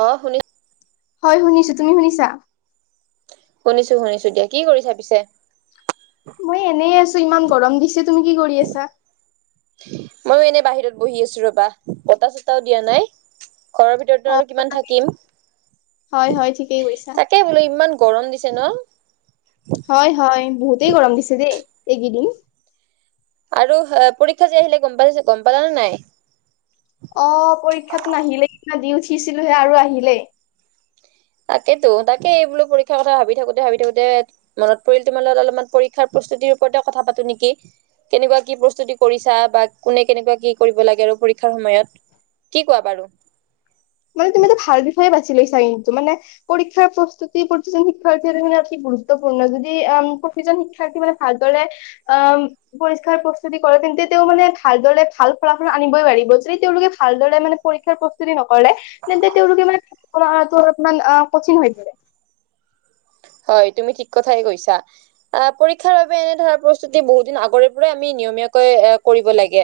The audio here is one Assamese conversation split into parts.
অ শুনি হয় শুনিছো। তুমি শুনিছা? শুনিছো শুনিছো দিয়া কি কৰিছা পিছে? মই এনেই আছো ইমান গৰম দিছে। তুমি কি কৰি আছা? ময়ো এনে বাহিৰত বহি আছো ৰবা বতাহ চটাও দিয়া নাই। ঘৰৰ অ ভিতৰতো আৰু কিমান তাকেইতো থাকিম। হয় হয় ঠিকেই কৈছা তাকে বোলো ইমান গৰম দিছে ন? হয় হয় বহুতেই গৰম দিছে দেই এইকেইদিন। আৰু পৰীক্ষা যে আহিলে গম পাইছ গম পালানে নাই? অ পৰীক্ষাতো আহিলেই সৈইদিনা দি উঠিছিলোহে আৰু আহিলেই তাকেতো তাকে এই বোলো পৰীক্ষাৰ কথা ভাবি থাকোতে ভাবি থাকোতে মনত পৰি তোমাৰ অলপমান পৰীক্ষাৰ প্ৰস্তুতি ৰ ওপৰতে কথা পতো নেকি, কেনেকুৱা কি প্ৰস্তুতি কৰিছা বা কোনে কেনেকুৱা কি কৰিব লাগে আৰু পৰীক্ষা সেই সময়ত কি কোৱা বাৰু? মানে তুমিটো ভাল বিষয়ে বাছি লৈছা মানে পৰীক্ষাৰ প্ৰস্তুতি শিকাৰ কাৰনে অতি গুৰুত্বপূৰ্ণ। যদি অ প্ৰতিজন শিক্ষাৰ্থী ভালদৰে অ পৰীক্ষাৰ প্ৰস্তুতি কৰিলেহেঁতেন তেতিয়াও ভালদৰে ভাল ফলাফল আনিবই পাৰিব। যদি তেওঁলোক ভালদৰে পৰীক্ষাৰ প্ৰস্তুতি নকৰে তেন্তে তেওঁ লোকে মানে কৰা অলপমান কঠিন হৈ পৰে। হয় তুমি ঠিক কথাই কৈছা। পৰীক্ষাৰ বাবে এনে ধৰা প্ৰস্তুতি বহু দিন আগৰে পৰা আমি নিয়মীয়াকৈ কৰিব লাগে।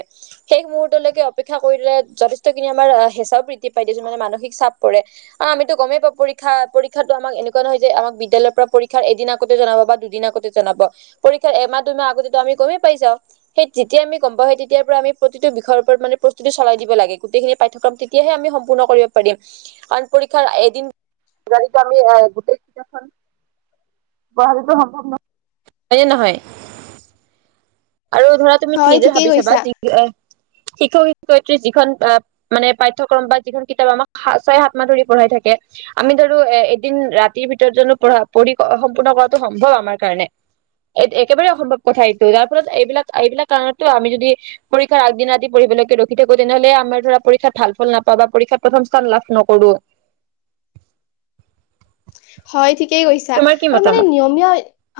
শেষ মুহূৰ্তলৈকে অপেক্ষা কৰিলে যথেষ্টখিনি আমাৰ হেঁচা প্ৰয়োগ পাই দিছো মানে মানসিক চাপ পৰে। আ আমিতো গমেই পা পৰীক্ষা পৰীক্ষাতো আমাক এনেকুৱা নহয় যে আমাক বিদ্যালয়ৰ পৰা পৰীক্ষাৰ এদিন আগতে জনাব বা দুদিন আগতে জনাব। পৰীক্ষাৰ এমাহ দুইমাহ আগতেটো আমি গমেই পাই যাওঁ। সেই যেতিয়া আমি গম পাও, তেতিয়াৰ পৰা আমি প্ৰতিটো বিষয়ৰ ওপৰত মানে প্ৰস্তুতি চলাই দিব লাগে। গোটেইখিনি পাঠক্ৰম তেতিয়াহে আমি সম্পূৰ্ণ কৰিব পাৰিম। কাৰণ পৰীক্ষাৰ এদিন জানো আমি এ গোটেইখন [unintelligible] সম্ভৱ নহয় হয়নে নহয় আৰু ধৰা তুমি হয় নিজে ঠিকেই ভাবিছাবা কৈছা শিক্ষক শিক্ষয়িত্ৰী যিখন মানে পাঠ্যক্ৰম বা যিখন কিতাপ আমাক ছয় সাত মাহ ধৰি পঢ়াই থাকে। আমি ধৰো এ এদিন ৰাতিৰ ভিতৰত জানো পঢ়া পঢ়ি সম্পূৰ্ণ কৰাটো সম্ভৱ আমাৰ কাৰণে। এই একেবাৰে অসম্ভৱ কথা এইটো তাত ত এইবিলাক এইবিলাক কাৰণতো আমি যদি পৰীক্ষাৰ আগদিনা আদি পঢ়িবলৈকে ৰখি থাকো তেনেহ'লে আমাৰ ধৰা পৰীক্ষাত ভাল ফল নাপাওঁ বা পৰীক্ষা প্ৰথম স্থান লাভ নকৰো। হয় ঠিকেই কৈছা তোমাৰ কি আৰু মানে মতামত? নিয়মীয়া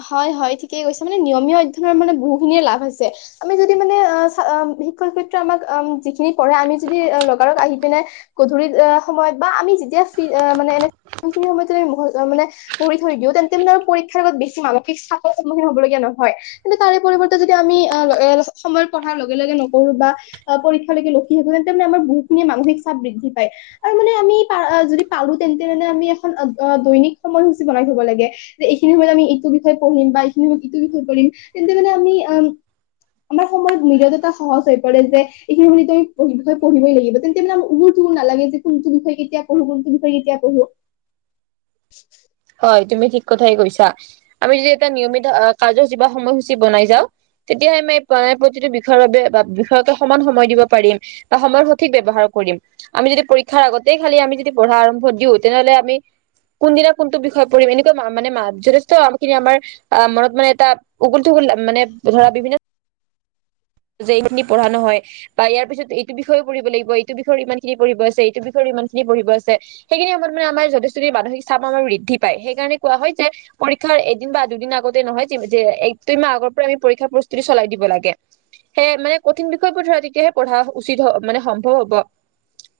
হয় হয়। কৈছে মানে নিয়মীয়া অধ্যয়নৰ মানে বহুখিনিয় লাভ আছে। আমি যদি মানে অ শিক্ষক শিক্ষয়িত্ৰী আমাক যিখিনি পঢ়াই আমি যদি লগা লগ আহি পিনে গধূলিত সময়ত বা আমি যেতিয়া ফ্ৰী মানে এনে সেইখিনি সময়ত যদি মানে পঢ়ি থৈ দিও, তেন্তে মানে আৰু পৰীক্ষাৰ আগত বেছি মানসিক চাপৰ সন্মুখীন হ'বলগীয়া নহয়। কিন্তু তাৰে যদি আমি সময় পঢ়াৰ লগে লগে নকৰো বা পৰীক্ষাকে ৰখি থাকো, তেন্তে আমাৰ বহুতখিনি মানসিক চাপ বৃদ্ধি পায়। আৰু মানে আমি যদি পালো তেন্তে, মানে আমি এখন দৈনিক সময়সূচী বনাই থ'ব লাগে। যে এইখিনি সময়ত আমি ইটোৰ বিষয়ে পঢ়িম, বা এইখিনি সময়ত ইটো বিষয়ে পঢ়িম। তেন্তে মানে আমি আম, [inaudible] আমাৰ সময়ত মীৰদতা সহজ হৈ পৰে যে, এইখিনি সময়ত তই পঢ়িবই লাগিব। তেন্তে মানে [unintelligible] টো নালাগে যে কোনটো বিষয় কেতিয়া পঢ়ো, কোনটো বিষয়ে কেতিয়া পঢ়ো? [inaudible] [inaudible] হয় তুমি ঠিক কথাই কৈছা। আমি যে এটা নিয়মিত কাৰ্যসূচী বা সময়সূচী বনাই যাও। তেতিয়াহে আমি প্ৰতিটো বিষয়ৰ বাবে বা বিষয়ক সমান সময় দিব পাৰিম। বা সময়ৰ সঠিক ব্যৱহাৰ কৰিম। আমি যদি পৰীক্ষাৰ আগতে খালি আমি যদি পঢ়া আৰম্ভ দিওঁ, তেনেহ'লে আমি কোনদিনা কোনটো বিষয় পঢ়িম, এনেকুৱা মানে যথেষ্ট খিনি আমাৰ মনত মানে এটা উগুল-ঠুগুল মানে ধৰা বিভিন্ন যে এইখিনি পঢ়া নহয়। বা ইয়াৰ পিছত এইটো বিষয়েও পঢ়িব লাগিব। এইটো বিষয়ে ইমানখিনি পঢ়িব আছে, এইটো বিষয়ৰ ইমানখিনি পঢ়িব আছে, সেইখিনি সময়ত মানে আমাৰ যথেষ্টখিনি মানসিক চাপ বৃদ্ধি পায় সেই কাৰণে কোৱা হয় যে পৰীক্ষাৰ এদিন বা দুদিন আগতে নহয় যে এক দুই মাহ আগৰ পৰাই [unintelligible] পৰীক্ষাৰ প্ৰস্তুতি চলাই দিব লাগে। সেয়ে মানে কঠিন বিষয়বোৰ ধৰা তেতিয়াহে পঢ়া উচিত হয়। মানে সম্ভৱ হ'ব।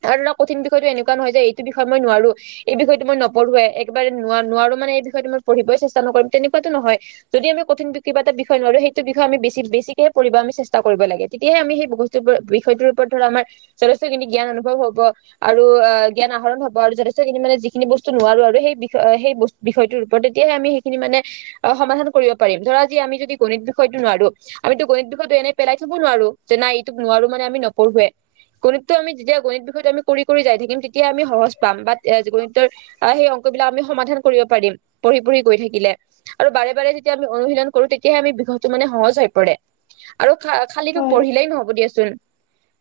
আৰু এটা কঠিন বিষয়টো এনেকুৱা নহয় যে, এইটো বিষয় মই নোৱাৰো। এই বিষয়টো মই নপঢ়োৱেই। একবাৰে নোৱা-নোৱাৰো মানে, এই বিষয়টো মই পঢ়িবই চেষ্টা নকৰিম তেনেকুৱাতো নহয়! যদি আমি কঠিন কিবা এটা বিষয় নোৱাৰো আৰু সেইটো বিষয়ে আমি বেছি-বেছিকেহে পঢ়িব আমি চেষ্টা কৰিব লাগে। তেতিয়াহে আমি সেই বস্তু, বিষয়টোৰ ওপৰত ধৰা আমাৰ যথেষ্টখিনি জ্ঞান অনুভৱ হ'ব। আৰু আ জ্ঞান আহৰণ হ'ব। আৰু যথেষ্টখিনি মানে সেই-সেই বিষয়টোৰ ওপৰত তেতিয়াহে আমি সেইখিনি মানে সমাধান কৰিব পাৰিম। ধৰা আজি আমি যদি গণ বিষয়টো নোৱাৰো। আমিতো গণিত বিষয়টো এনে পেলাই থ'ব নোৱাৰো যে নাই এইটোক নোৱাৰো মানে আমি নপঢ়োৱে। গণিতটো আমি যেতিয়া গণিত বিষয়টো আমি কৰি-কৰি যাই থাকিম, তেতিয়া আমি সহজ পাম বাট গণিতৰ আ সেই আমি সমাধান কৰিব পাৰিম পঢ়ি-পঢ়ি গৈ থাকিলে। আৰু বাৰে বাৰে যেতিয়া আমি অনুশীলন কৰো তেতিয়াহে আমি বিষয়টো মানে সহজ হৈ পৰে। আৰু খালি-খালিটো হয় পঢ়িলেই নহ'ব দিয়াচোন।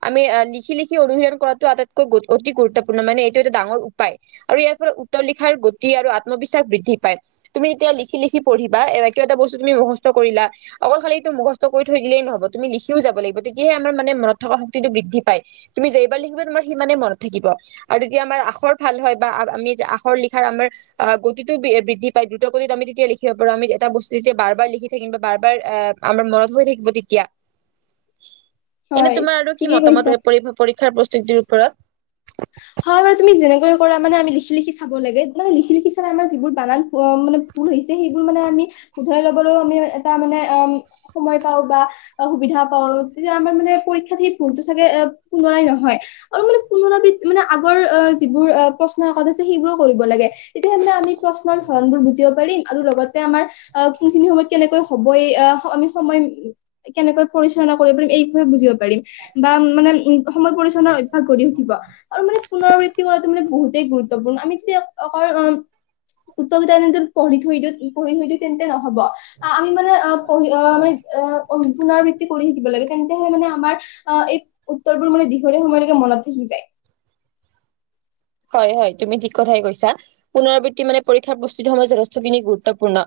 আমি লিখি-লিখি অনুশীলন কৰাটো আটাইতকৈ, অতি গুৰুত্বপূৰ্ণ। মানে এইটো এটা ডাঙৰ উপায়। আৰু ইয়াৰ পৰা উত্তৰ লি লিখাৰ গতি আৰু আত্মবিশ্বাস বৃদ্ধি পায়। তুমি যেতিয়া লিখি-লিখি পঢ়িবা, কিবা এটা বস্তু তুমি মুখস্থ কৰিলা অকল খালি এইটো মুখস্থ কৰি থৈ দিলেই নহ'ব। তুমি লিখিও যাব লাগিব, তেতিয়াহে আমাৰ মানে মনত থকা শক্তিটো বৃদ্ধি পায়। তুমি যেইবাৰ লিখিবা, তোমাৰ সিমানে মনত থাকিব। আৰু তেতিয়া আমাৰ আখৰ ভাল হয় বা আমি লিখাৰ আমাৰ গতিটো বৃদ্ধি পায়। দ্ৰুতগতিত আমি তেতিয়া লিখিব পাৰো। আমি এটা বস্তু তেতিয়া বাৰ-বাৰ লিখি থাকিম, বাৰ-বাৰ আহ আমাৰ মনত হৈ থাকিব, তেতিয়া এনে হয় তোমাৰ আৰু কি ঠিকেই মতামত কৈছা পৰীক্ষাৰ প্ৰস্তুতিৰ ওপৰত? হয় বাৰু! তুমি যেনেকৈ কৰা মানে আমি লিখি-লিখি চাব লাগে। মানে লিখি-লিখি চালে আমাৰ যিবোৰ বানান মানে [unintelligible] ভুল হৈছে, সেইবোৰ মানে আমি শুধৰাই ল'বলৈও আমি এটা মানে অ সময় পাওঁ বা সুবিধা পাও। তেতিয়া আমাৰ মানে পৰীক্ষাত সেই ভুলটো চাগে পুনৰাই নহয়। আৰু মানে পুনৰাবৃত্তি মানে আগৰ আ যিবোৰ প্ৰশ্নকাকত আছে সেইবোৰো কৰিব লাগে। তেতিয়াাহে মানে আমি প্ৰশ্নৰ ধৰণবোৰ বুজি [unintelligible] আৰু লগতে আমাৰ কোনখিনি সময়ত কেনেকৈ হ'ব‌ই আমি সময় পৰিচালনা কৰিব পাৰিম এই বুজিব পাৰিম। বা মানে উ সময় পৰিচালনাৰ অভ্যাস গঢ়ি উঠিব। আৰু মানে পুনৰাবৃত্তি কৰাটো মানে বহুতেই গুৰুত্বপূৰ্ণ। আমি যদি অ উত্তৰকেইটা যদি এনে পঢ়ি থৈ দিওঁ, পঢ়ি থৈ দিওঁ তেন্তে নহ'ব। আমি মানে পঢ়ি অ' মানে, পুনৰাবৃত্তি কৰি থাকিব লাগে। তেন্তেহে মানে আমাৰ অ এই উত্তৰবোৰ মানে দীঘলীয়া সময়লৈকে মনত থাকি যায়। হয় হয়। তুমি ঠিক কথাই কৈছা পুনৰাবৃত্তি মানে পৰীক্ষাৰ প্ৰস্তুতি সময়ত যথেষ্টখিনি গুৰুত্বপূৰ্ণ।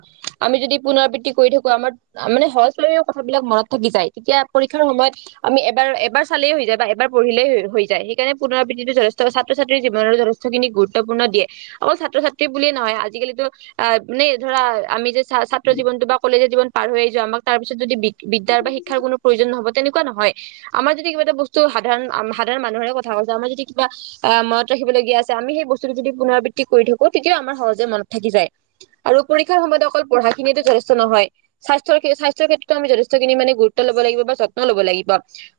আমি যদি পুনৰাবৃত্তি কৰি থাকো, আমাৰ মানে সহজভাৱে কথাবিলাক মনত থাকি যায়। তেতিয়া পৰীক্ষাৰ সময়ত আমি এবাৰ-এবাৰ চালেই হৈ যায়, বা এবাৰ পঢ়িলেই হৈ যায়। সেইকাৰণে পুনৰবৃত্তিতো যথেষ্ট ছাত্ৰ-ছাত্ৰী জীৱনত যথেষ্টখিনি গুৰুত্বপূৰ্ণ দিয়ে অকল ছাত্ৰ-ছাত্ৰী বুলিয়ে নহয় আজিকালিতো অ' মানে ধৰা [unintelligible] আমি যে ছাত্ৰ জীৱনটো বা কলেজ জীৱন পাৰ হৈ আহিছোঁ আমাক তাৰপিছত যদি বিদ্যাৰ বা শিক্ষাৰ কোনো প্ৰয়োজন নহব [unintelligible] তেনেকুৱা নহয় আমাৰ যদি কিবা এটা বস্তু সাধাৰণ-সাধাৰণ মানুহৰে কথা কৈছোঁ আমাৰ যদি কিবা আহ ম [unintelligible] [unintelligible] ৰাখিবলগীয়া আছে আমি সেই বস্তুতটো যদি পুনৰাবৃত্তি কৰি থাকো তেতিয়াও আমাৰ সহজে মনত থাকি যায় আৰু পৰীক্ষা সময়ত [unintelligible] [unintelligible] অকল পঢ়াখিনিয়েতো যথেষ্ট নহয় স্বাস্থ্যৰ-স্বাস্থ্যৰ ক্ষেত্ৰত আমি যথেষ্টখিন মানে গুৰুত্ব ল'ব লাগিব বা যত্ন [unintelligible] ল'ব লাগিব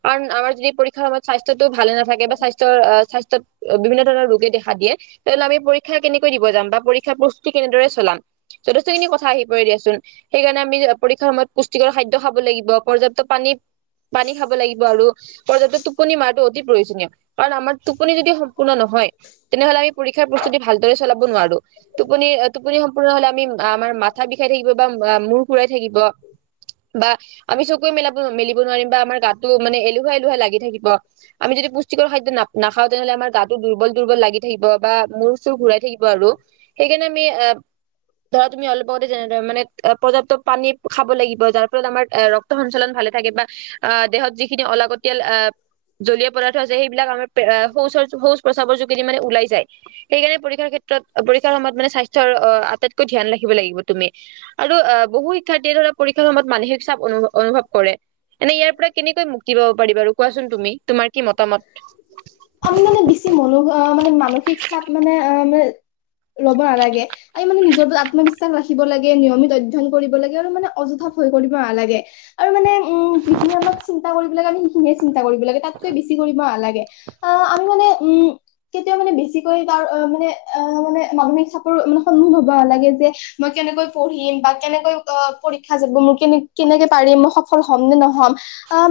কাৰণ আমাৰ যদি পৰীক্ষাৰ সময়ত স্বাস্থ্যটো ভালে নাথাকে বা স্বাস্থ্যৰ স্বাস্থ্য [unintelligible] বিভিন্ন ধৰণৰ ৰোগে দেখা দিয়ে তেনেহলে আমি পৰীক্ষা ক্ষ কেনেকৈ দিব যাম বা পৰীক্ষা প্ৰস্তুতি কেনেদৰে চলাম। [unintelligible] যথেষ্টখিনি কথা আহি পৰে দিয়াচোন সেইকাৰণে আমি পৰীক্ষাৰ সময়ত পুষ্টিকৰ খাদ্য খাব লাগিব। পৰ্যাপ্ত পানী [unintelligible] পানী খাব লাগিব আৰু পৰ্যাপ্ত টোপনি মাৰটো অতি প্ৰয়োজনীয় কাৰণ আমাৰ টোপনি যদি [unintelligible] সম্পূৰ্ণ নহয় তেনেহলে আমি পৰীক্ষাৰ প্ৰস্তুতি ভালদৰে চলাব নোৱাৰো। টোপনি-টোপনি সম্পূৰ্ণ হ'লে আমি [unintelligible] আমাৰ মাথা বিষাই থাকিব বা মূৰ ঘুৰাই থাকিব। [unintelligible] বা আমি চকুৱে মেলাব-মেলিব নোৱাৰিম বা আমাৰ গাত [unintelligible] [unintelligible] মানে এলেহুৱা-এলেহুৱা লাগি থাকিব আমি যদি পুষ্টিকৰ খাদ্য নাখাওঁ তেনেহলে আমাৰ গাত [unintelligible] টো দুৰ্বল-দুৰ্বল লাগি থাকিব বা মূৰ-চুৰ ঘূৰাই থাকিব আৰু সেইকাৰণে আমি আহ [unintelligible] ধৰা তুমি অলপ আগতে যেনে, মানে পৰ্যাপ্ত পানী খাব লাগিব। যাৰ ফলত আমাৰ ৰক্ত সঞ্চালন ভাল- লে থাকে, বা দেহত যিখিনি অল- জলীয় পদাৰ্থ হৈছে, সেইবিলাক আমাৰ শৌ শৌ- প্ৰসাৱৰ যোগেদি মানে ওলাই যায়। সেইকাৰনে পৰীক্ষাৰ ক্ষেত্ৰত পৰীক্ষাৰ সময়ত মানে স্বাস্থ্যৰ অ আটাইতকৈ ধ্যান ৰাখে। লাগিব তুমি আৰু আহ বহু শিক্ষাৰ্থীয়ে ধৰা পৰীক্ষাৰ সময়ত মানসিক চাপ অনুভৱ কৰে। এনে ইয়াৰ পৰা কেনেকৈ মুক্তি পাব পাৰি বাৰু কোৱাচোন তুমি তোমাৰ কি মতামত? আমি মানে বেছি মনো অ' মানে মানসিক চাপ মানে অ'- ল'ব নালাগে আৰু মানে নিজৰ ওৰত আত্মবিশ্বাস ৰাখিব লাগে। নিয়মিত অধ্যয়ন কৰিব লাগে আৰু মানে অযথা- কৰিব নালাগে। আৰু মানে উম যিখিনি আমাক চিন্তা কৰিব লাগে আমি সেইখিন- চ কৰিব লাগে, তাতকৈ বেছি কৰিব নালাগে। আহ আমি মানে উম কেতিয়াও মানে বেছিকৈ তাৰ অ মানে অ মানে মামী চাপৰ মানে সন্মমান [unintelligible] হব নালাগে যে, মই কেনে কেনেকৈ পঢ়িম বা কেনেকৈ অ' পৰীক্ষা যাব মোৰ কেনে কেনেকে পাৰিম মই সফল হ'ম নে নহ'ম।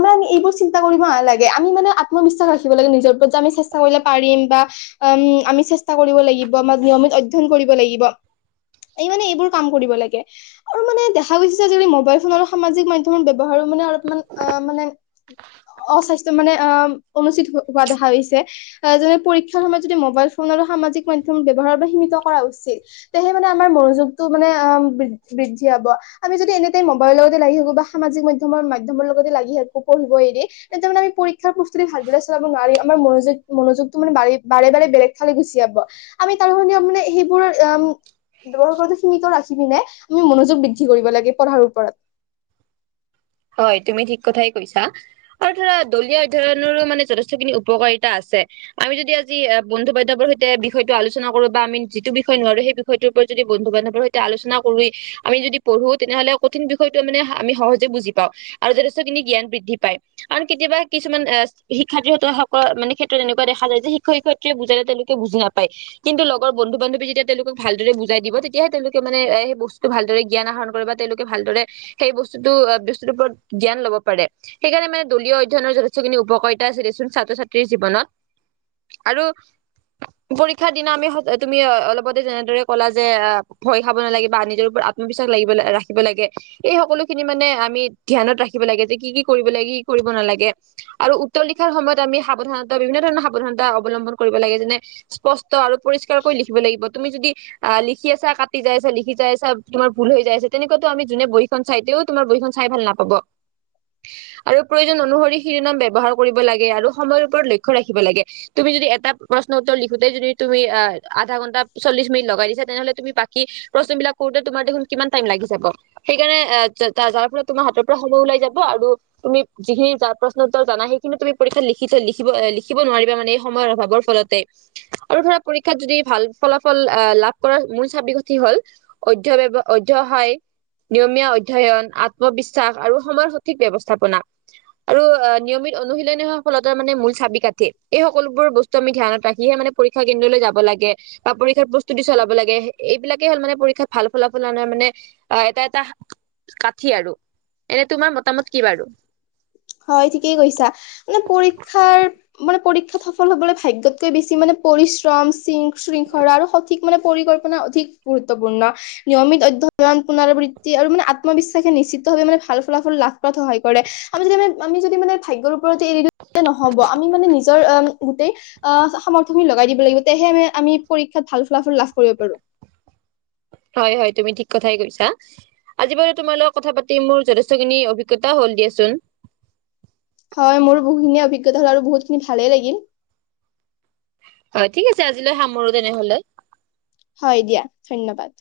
ম এইবোৰ চি - কৰিব নালাগে। আমি মানে আত্মবিশ্বাস ৰাখিব লাগে, নিজৰ ওপৰত আমি চেষ্টা কৰিলে পাৰিম বা উম আমি কৰিব লাগিব, নিয়মিত অধ্যয়ন কৰিব লাগিব। এই মানে এইবোৰ কাম কৰিব লাগে আৰু মানে দেখা গৈছে যে, যদি মোবাইল ফোন আৰু সামাজিক মাধ্যমৰ ব্যৱহাৰ মান অলপমান অ' মানে, হয় [unintelligible] অস্বাস্থ্য মানে অ' অনুচিত হোৱা দেখা হৈছে। যেনে পৰীক্ষাৰ সময়ত যদি মোবাইল ফোনৰ- সামাজিক মাধয়ম ব্যৱহাৰৰ সীমিত কৰা উচিত। তেহে মানে আমাৰ মনোযোগটো মানে বৃ- দ্ধি হ'ব। আমি যদি এনিটাইম মবালইৰ লগতে লাগি থাকো বা সামাজিক মাধ্যমৰ মাধ্যম লগতে লাগি থাকো পঢ়িব এৰি, তাৰানেমি [unintelligible] পৰীক্ষাৰ প্ৰস্তুতি ভালদৰে চলাব নোৱাৰিম, আমাৰ মনোযোগ মনোযোগটো মান বাৰে বাৰে বাৰে বেলেগ ফালে গুচি, আমি তাৰ মানে সেইবোৰ, ৰো সীমিত ৰাখি পিনে আমি মনোযোগ বৃদ্ধি কৰিব লাগে পঢ়াৰ ওপৰত। [inaudible] হয় তুমি ঠিক কথাই কৈছা আৰু ধৰা দলিয় অধ্যয়নৰো মানে যথেষ্টখিনি উপকাৰিতা আছে। আমি যদি আজি বন্ধু বান্ধৱৰ সৈতে বিষয়টো আলোচনা কৰো বা আমি যিটো বিষয় নোৱাৰো, সেই বিষয়টোৰ ওপৰত - যদি বন্ধু বান্ধৱৰ সৈতে আলোচনা কৰি আমি যদি পঢ়ো, তেনেহ'লে কঠিন বিষয়টো মানে আমি সহজে বুজিম। আৰু যথেষ্টখিনি জ্ঞান বৃদ্ধি পায়, কাৰণ কেতিয়াবা কিছুমান শিক্ষাৰ্থ মানে ক্ষেত্ৰত- তেনেকুৱা দেখ য যে শিক্ষ শিক্ষয়ে বুজালে তেওঁলোকে বুজ নাপায়, কিন্ত লগৰ বন্ধু বান্ধৱী যেতিয়া তেওঁলোকক ভালদৰে বুজাই দিব, তেতিয়াহে তেওঁলোকে মানে সেই বস্তুটো ভালদৰে জ্ঞান আহৰণ কৰিব বা তেওঁলোকে ভালদৰে সেই বস্তুটো ওপৰত জ্ঞান ল'ব পাৰে। সেইকাৰণে মানে দলীয় অধয়নৰ যেখিনি উপকাৰিতা আছিল দেচোন ছাত্ৰ ছাত্ৰীৰ জীৱনত, আৰু পৰীক্ষাৰ দিনা আমি তুমি অলপতে যেনেদৰে ক'লা যে ভয় খাব নালাগে বা নিজৰ, আত্মবিশ্বাস লাগিব ল ৰাখিব লাগে। এই সকলো খিনি মানে আমি ধ্যানত ৰাখিব লাগে, যে কি কি কৰিব লাগে, কি কৰিব নালাগে আৰু উত্তৰ লিখাৰ সময়ত আমি সাৱধানতা বিভিন্ন- তেনে ধৰণৰ সাৱধানতা অৱলম্বন কৰিব লাগে, যেনে স্পষ্ট আৰু পৰিষ্কাৰকৈ লিখিব লাগিব। তুমি যদি আহ লিখি আছা কাটি যাইছা, লিখি যাইছা, তোমাৰ ভুল হৈ যাই আছে। তেনেকুৱাত আমি বহিখন চাই তেও তোমাৰ, খন চাই ভাল নাপাব। আৰু প্ৰয়োজন অনুসৰি শিৰোনাম ব্যৱহাৰ কৰিব লাগে, আৰু সময়ৰ ওপৰত লক্ষ্য ৰাখিব লাগে। তুমি যদি এটা প্ৰশ্ন উত্তৰ লিখোতেই যদি তুমি অ আধা ঘন্টা চল্লিশ মিনিট লগাই দিছা, তেনেহ'লে তুমি বাকি প্ৰশ্ন বিলাক কৰোতে তোমাৰ দেখোন কিমান টাইম লাগি যাব। সেইকাৰণে যাৰ পৰা তোমাৰ হাতৰ সময় ওলাই যাব আৰু তুমি যিখিনি প্ৰশ্ন উত্তৰ জানা, সেইখিনি তুমি পৰীক্ষাত লিখি লিখিব লিখিব নোৱাৰিবা মানে সময়ৰ অভাৱৰ ফলতে। আৰু ধৰা যদি পৰীক্ষাত ভাল ফলাফল লাভ কৰা - [unintelligible] হল অধ্য়, অধ্যায় নিয়মীয়া অধ্যয়ন আত্মবি্স [unintelligible] আৰু সময়ৰ সঠিক ব্যৱস্থাপনা। আৰু নিয়মিত অনুশীলনি সফলতাৰ মানে মূল চাবি কাঠি। এই সকলোবোৰ বস্তু আমি ধ্যানত ৰাখিহে - মানে পৰীক্ষা কেন্দ্ৰলৈ যাব লাগে বা পৰীক্ষাৰ প্ৰস্তুতি চলাব লাগে। এইবিলাকে হ'ল মানে পৰীক্ষাত ভাল ফলাফল - মানে এটা এটা কাঠি আৰু। এনে তোমাৰ মতামত কি বাৰু? হয় ঠিকেই কৈছা। মানে পৰীক্ষাৰ মানে পৰীক্ষাত সফল হবলৈ ভাগ্যতকৈ বেছি মানে, পৰিশ্ৰম শৃং শৃংখল আৰু সঠিক মানে পৰিকল্পনা অধিক গুৰুত্বপূৰ্ণ। নিয়মিত অধ্যয়ন, পুনৰাবৃত্তি আৰু মানে আত্মবিশ্বাসে নিশ্চিতভাৱে মানে ভাল ফলাফল লাভ কৰাত সহায় কৰে। আমি যদি মানে আমি যদি মানে ভাগ্যৰ ওপৰতে এৰি দিওঁ নহ'ব আমি মানে নিজৰ গোটেই আহ সামৰ্থয়খিনি লগাই দিব লাগিব। তেহে আ আমি পৰীক্ষাত ভাল ফলাফল লাভ কৰিব পাৰো। হয় হয় তুমি ঠিক কথাই কৈছা। আজি বাৰু তোমাৰ লগত কথা পাতি মোৰ যথেষ্টখিনি অভিজ্ঞতা হল দিয়াচোন। হয় মোৰো বহুতখিনি অভিজ্ঞতা হল আৰু বহুত খিনি ভালেই লাগিল। হয় ঠিক আছে আজিলৈ সামৰো তেনেহলে। হয় দিয়া ধন্যবাদ।